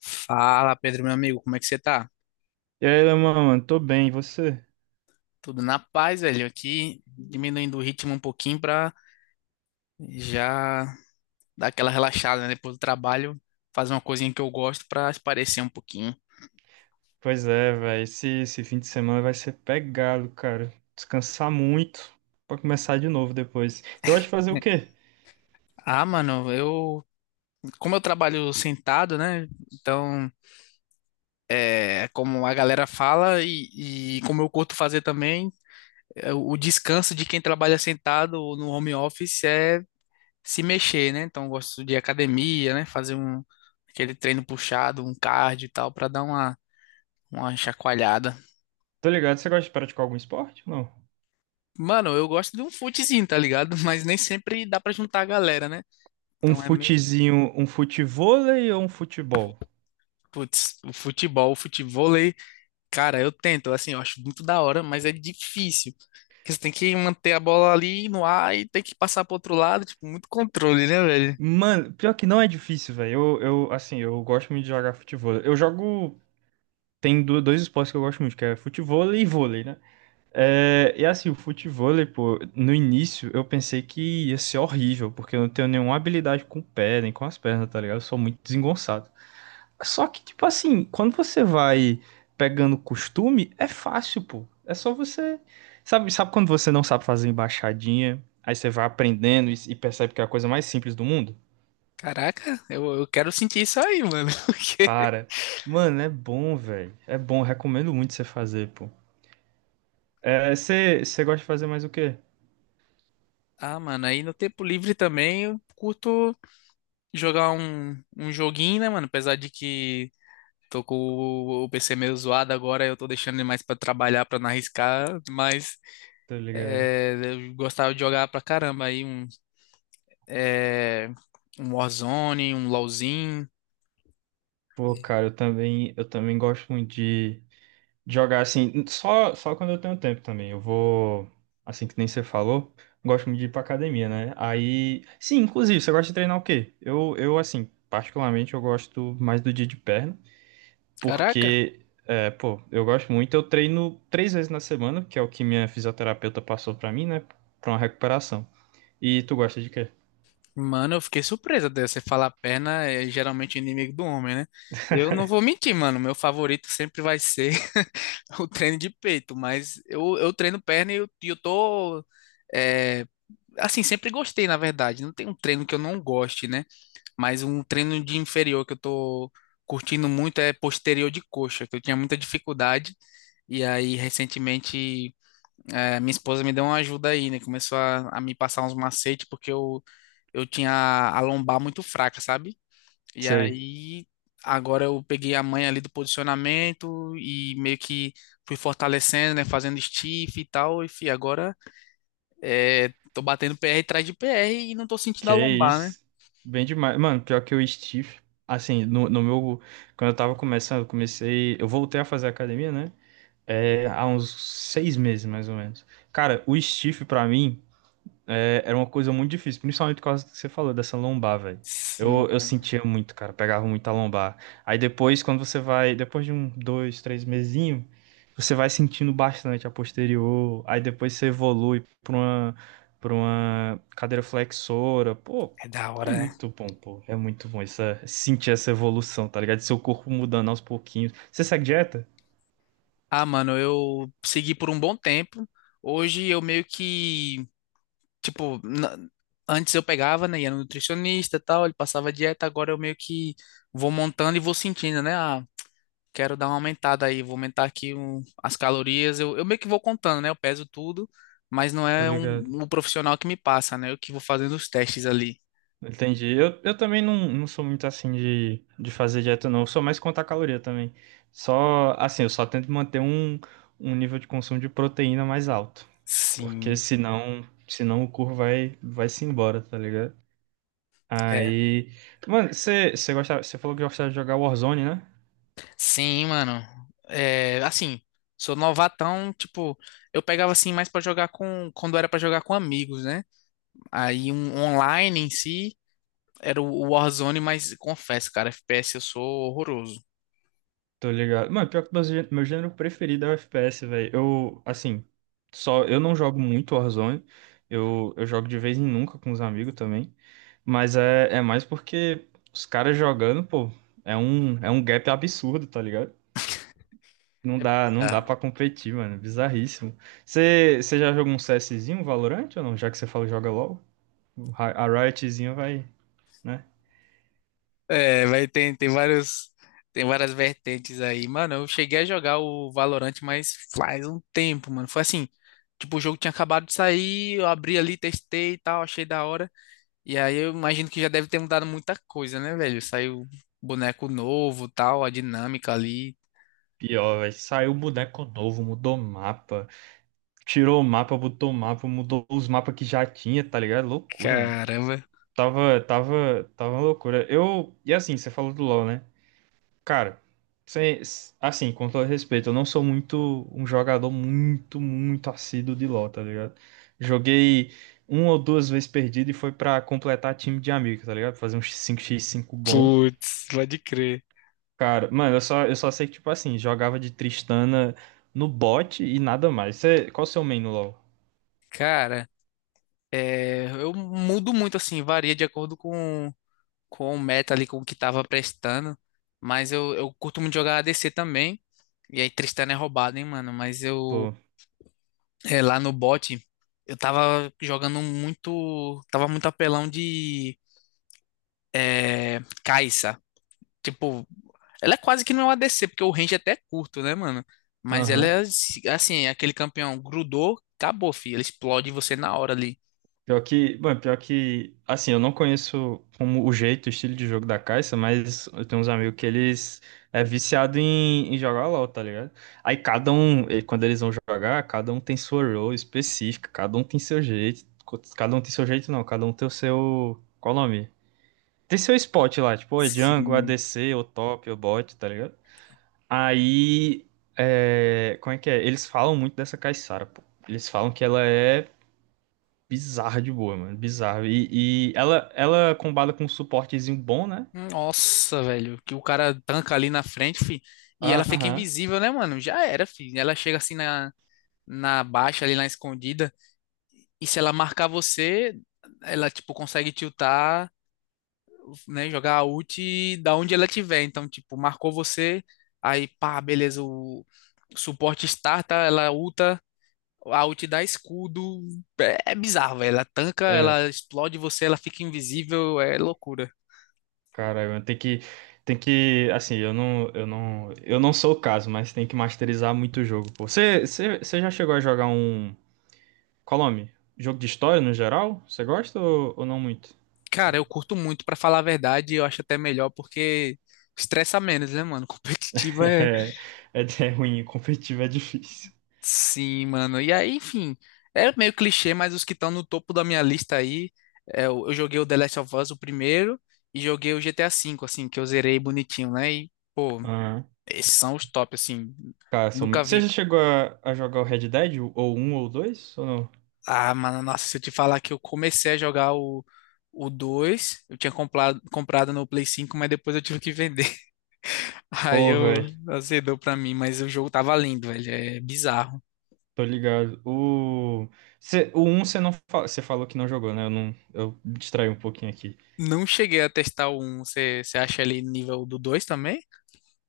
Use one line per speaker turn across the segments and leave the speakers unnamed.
Fala, Pedro, meu amigo, como é que você tá?
E aí, Leman, mano, tô bem, e você?
Tudo na paz, velho. Aqui diminuindo o ritmo um pouquinho pra já dar aquela relaxada, né? Depois do trabalho, fazer uma coisinha que eu gosto pra esparecer um pouquinho.
Pois é, velho, esse fim de semana vai ser pegado, cara. Descansar muito pra começar de novo depois. Você gosta de fazer o quê?
Ah, mano, como eu trabalho sentado, né? Então, como a galera fala e como eu curto fazer também, o descanso de quem trabalha sentado ou no home office é se mexer, né? Então eu gosto de academia, né? Fazer aquele treino puxado, um cardio e tal, pra dar uma chacoalhada.
Tô ligado, você gosta de praticar algum esporte? Não.
Mano, eu gosto de um futezinho, tá ligado? Mas nem sempre dá pra juntar a galera, né?
Um
Então é meio,
futezinho, um futevôlei ou um futebol?
putz, o futebol, o futevôlei, cara, eu tento, assim, eu acho muito da hora, mas é difícil. Porque você tem que manter a bola ali no ar e tem que passar pro outro lado, tipo, muito controle, né, velho?
Mano, pior que não é difícil, velho. Eu, assim, eu gosto muito de jogar futevôlei. Eu jogo. Tem dois esportes que eu gosto muito, que é futevôlei e vôlei, né? É, e assim, o futevôlei, pô, no início eu pensei que ia ser horrível, porque eu não tenho nenhuma habilidade com o pé, nem com as pernas, tá ligado? Eu sou muito desengonçado. Só que, tipo assim, quando você vai pegando costume, é fácil, pô. É só você. Sabe quando você não sabe fazer embaixadinha, aí você vai aprendendo e percebe que é a coisa mais simples do mundo?
Caraca, eu quero sentir isso aí, mano. Porque...
Cara, mano, é bom, velho. É bom, recomendo muito você fazer, pô. É, você gosta de fazer mais o quê?
Ah, mano, aí no tempo livre também eu curto jogar um joguinho, né, mano? Apesar de que tô com o PC meio zoado agora, eu tô deixando ele mais pra trabalhar, pra não arriscar, mas
Tá ligado?
é, eu gostava de jogar pra caramba aí é, um Warzone, um LoLzinho.
Pô, cara, eu também gosto muito de jogar assim, só quando eu tenho tempo também. Eu vou, assim que nem você falou, gosto muito de ir pra academia, né? Aí, sim, inclusive, você gosta de treinar o quê? Eu, assim, particularmente, eu gosto mais do dia de perna,
Caraca,
porque, é, pô, eu gosto muito. Eu treino três vezes na semana, que é o que minha fisioterapeuta passou pra mim, né? Pra uma recuperação. E tu gosta de quê?
mano, eu fiquei surpresa de você falar perna é geralmente inimigo do homem, né? Eu não vou mentir, mano, meu favorito sempre vai ser o treino de peito, mas eu treino perna e eu tô. é, assim, sempre gostei, na verdade. Não tem um treino que eu não goste, né? Mas um treino de inferior que eu tô curtindo muito é posterior de coxa, que eu tinha muita dificuldade. E aí, recentemente, minha esposa me deu uma ajuda aí, né? Começou a me passar uns macetes, eu tinha a lombar muito fraca, sabe? E
Sei.
aí, agora eu peguei a manha ali do posicionamento e meio que fui fortalecendo, né? Fazendo stiff e tal. E fi, agora tô batendo PR atrás de PR e não tô sentindo a
Que
lombar, né?
isso. Bem demais. Mano, pior que o Steve, assim, no meu. Quando eu tava começando, eu comecei. Eu voltei a fazer academia, né? É, há uns seis meses, mais ou menos. Cara, o Steve, pra mim. É, era uma coisa muito difícil, principalmente por causa do que você falou, dessa lombar, velho. Eu,
Sim,
eu
mano.
sentia muito, cara, pegava muito a lombar. Aí depois, quando você vai, depois de um, dois, três mesinho, você vai sentindo bastante a posterior. Aí depois você evolui pra uma cadeira flexora. Pô,
É da
é
hora, né?
muito bom, pô. É muito bom essa, sentir essa evolução, tá ligado? Seu corpo mudando aos pouquinhos. Você segue dieta?
Ah, mano, eu segui por um bom tempo. Hoje eu meio que, tipo, na- antes eu pegava, né? Ia no nutricionista e tal, ele passava dieta, agora eu meio que vou montando e vou sentindo, né? Quero dar uma aumentada aí, vou aumentar aqui as calorias. Eu meio que vou contando, né? Eu peso tudo, mas não
Tô
é
ligado.
um profissional que me passa, né? Eu que vou fazendo os testes ali.
Entendi. Eu também não sou muito assim de fazer dieta, não. Eu sou mais contar caloria também. Só, assim, eu só tento manter um nível de consumo de proteína mais alto. Porque
Sim,
senão o corpo vai se embora, tá ligado?
é.
Aí. Mano, você gostava, você falou que gostava de jogar Warzone, né?
Sim, mano. É, assim, sou novatão, tipo, eu pegava assim mais pra jogar com, quando era pra jogar com amigos, né? Aí um online em si era o Warzone, mas confesso, cara, FPS eu sou horroroso.
Tô ligado. Mano, pior que meu, meu gênero preferido é o FPS, velho. Eu, assim, só eu não jogo muito Warzone. Eu jogo de vez em nunca com os amigos também. Mas é, é mais porque os caras jogando, pô, é um gap absurdo, tá ligado? Não
É
dá, não dá
bizarro.
pra competir, mano. Bizarríssimo. Você já jogou um CSzinho, um Valorant ou não? Já que você falou joga LOL, o a Riotzinha vai, né?
É, tem vários, tem várias vertentes aí. Mano, eu cheguei a jogar o Valorant, mas faz um tempo, mano. Foi assim, tipo, o jogo tinha acabado de sair, eu abri ali, testei e tal, achei da hora. E aí eu imagino que já deve ter mudado muita coisa, né, velho? Saiu boneco novo, tal, a dinâmica ali.
Pior, velho. Saiu boneco novo, mudou mapa. Tirou o mapa, botou o mapa, mudou os mapas que já tinha, tá ligado? Loucura, mano.
Caramba.
Tava uma loucura. Eu, e assim, você falou do LoL, né? Cara, sem- assim, com todo respeito, eu não sou muito um jogador muito assíduo de LoL, tá ligado? Joguei uma ou duas vezes perdido e foi pra completar time de amigo, tá ligado? Fazer uns cinco x cinco bom.
Putz, pode crer.
Cara, mano, eu só sei que, tipo assim, jogava de Tristana no bot e nada mais. Você, qual o seu main no LoL?
Cara, eu mudo muito assim, varia de acordo com o meta ali, com o que tava prestando. Mas eu curto muito jogar ADC também. E aí Tristana é roubado, hein, mano. Mas eu,
Pô,
é, lá no bot, eu tava jogando muito. Tava muito apelão de Kai'Sa. Tipo, ela é quase que não é uma ADC, porque o range até é curto, né, mano? Mas ela
aham.
é assim, é aquele campeão grudou, acabou, filho. Ela explode você na hora ali.
Pior que, bom, pior que, assim, eu não conheço como o jeito, o estilo de jogo da Caixa, mas eu tenho uns amigos que eles é viciado em jogar LoL, tá ligado? Aí cada um, e quando eles vão jogar, cada um tem sua role específica, cada um tem seu jeito, cada um tem seu jeito não, cada um tem o seu, qual o nome? Tem seu spot lá, tipo, ou é jungle,
Sim.
ADC, ou top, ou bot, tá ligado? Aí, é, como é que é? Eles falam muito dessa Caissara, pô. Eles falam que ela é bizarra de boa, mano. Bizarra. E ela, ela combada com um suportezinho bom, né?
Nossa, velho, que o cara tanca ali na frente, fi, e ela fica
Aham.
invisível, né, mano? Já era, fi. Ela chega na baixa, ali na escondida, e se ela marcar você, ela, tipo, consegue tiltar, né, jogar a ult da onde ela tiver. Então, tipo, marcou você, aí, pá, beleza, o suporte starta, ela ulta, a ult dá escudo. É bizarro, velho. Ela tanca,
É,
ela explode você, ela fica invisível, é loucura.
caralho, mano, tem que. Tem que. Assim, eu não. Eu não. Eu não sou o caso, mas tem que masterizar muito o jogo, pô. Você já chegou a jogar um. Qual o nome? Jogo de história no geral? Você gosta ou não muito?
Cara, eu curto muito, pra falar a verdade, eu acho até melhor porque estressa menos, né, mano? Competitiva é.
É, é, é ruim, competitivo é difícil.
Sim, mano. E aí, enfim, é meio clichê, mas os que estão no topo da minha lista aí, eu joguei o The Last of Us, o primeiro, e joguei o GTA V, assim, que eu zerei bonitinho, né? E, pô,
Aham.
esses são os top, assim.
Cara, são
Nunca
muito. Você já
vi.
chegou a jogar o Red Dead? Ou um ou dois? Ou não?
Ah, mano, nossa, se eu te falar que eu comecei a jogar o 2, comprado no Play 5, mas depois eu tive que vender. Aí
Pô,
eu
velho.
azedou pra mim, mas o jogo tava lindo, velho. É bizarro.
Tô ligado. O, cê, o um você não fa... você falou que não jogou, né? Eu não, eu me distraí um pouquinho aqui.
Não cheguei a testar o 1. Você acha ali nível do 2 também?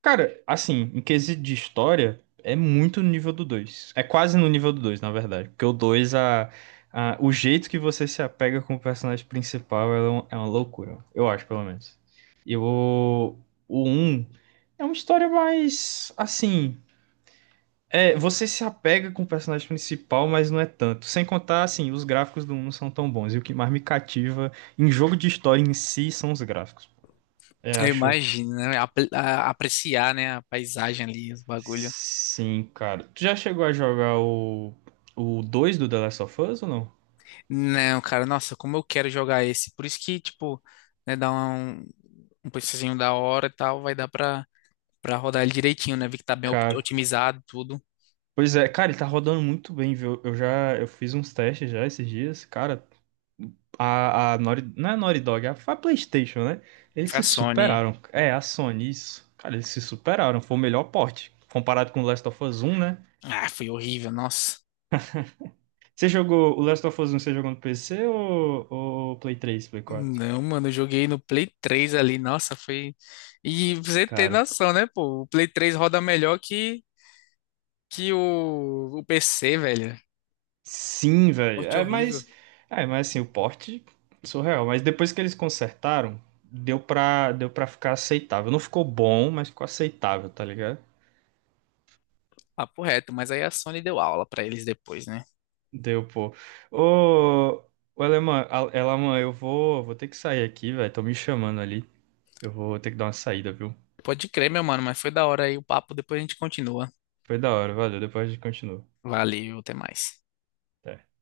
Cara, assim, em quesito de história, é muito no nível do dois. É quase no nível do dois, na verdade. Porque o o jeito que você se apega com o personagem principal é é uma loucura. Eu acho, pelo menos. E o um é uma história mais, assim. É, você se apega com o personagem principal, mas não é tanto. Sem contar, assim, os gráficos do 1 não são tão bons. E o que mais me cativa em jogo de história em si são os gráficos. Eu
Eu
acho.
imagino, né? Apreciar, né? A paisagem ali, os bagulho.
Sim, cara. Tu já chegou a jogar o 2 do The Last of Us ou não?
Não, cara, nossa, como eu quero jogar esse. Por isso que, tipo, né, dá um preçozinho da hora e tal, pra rodar ele direitinho, né? Vi que tá bem
Cara.
otimizado, tudo.
Pois é, cara, ele tá rodando muito bem, viu? Eu fiz uns testes já esses dias. Cara, a Naughty, não é Naughty Dog, é a PlayStation, né? Eles
Foi a
se
Sony.
superaram. É, a Sony, isso. Cara, eles se superaram. Foi o melhor porte. Comparado com o Last of Us um, né?
Ah, foi horrível, nossa.
Você jogou o Last of Us um, você jogou no PC ou Play três Play quatro?
Não, mano, eu joguei no Play 3 ali, nossa, foi. E você ter
Cara,
noção, né, pô? O Play 3 roda melhor que o PC, velho.
sim, velho.
Corte
É,
horrível.
mas, é, mas assim, o porte surreal. Mas depois que eles consertaram, deu pra ficar aceitável. Não ficou bom, mas ficou aceitável, tá ligado?
Papo reto, mas aí a Sony deu aula pra eles depois, né?
Deu, pô. Ô, ô Alemã, Alemã, vou ter que sair aqui, velho. Estão me chamando ali. Eu vou ter que dar uma saída, viu?
Pode crer, meu mano, mas foi da hora aí o papo, depois a gente continua.
Foi da hora, valeu. Depois a gente continua.
Valeu, até mais.
Até.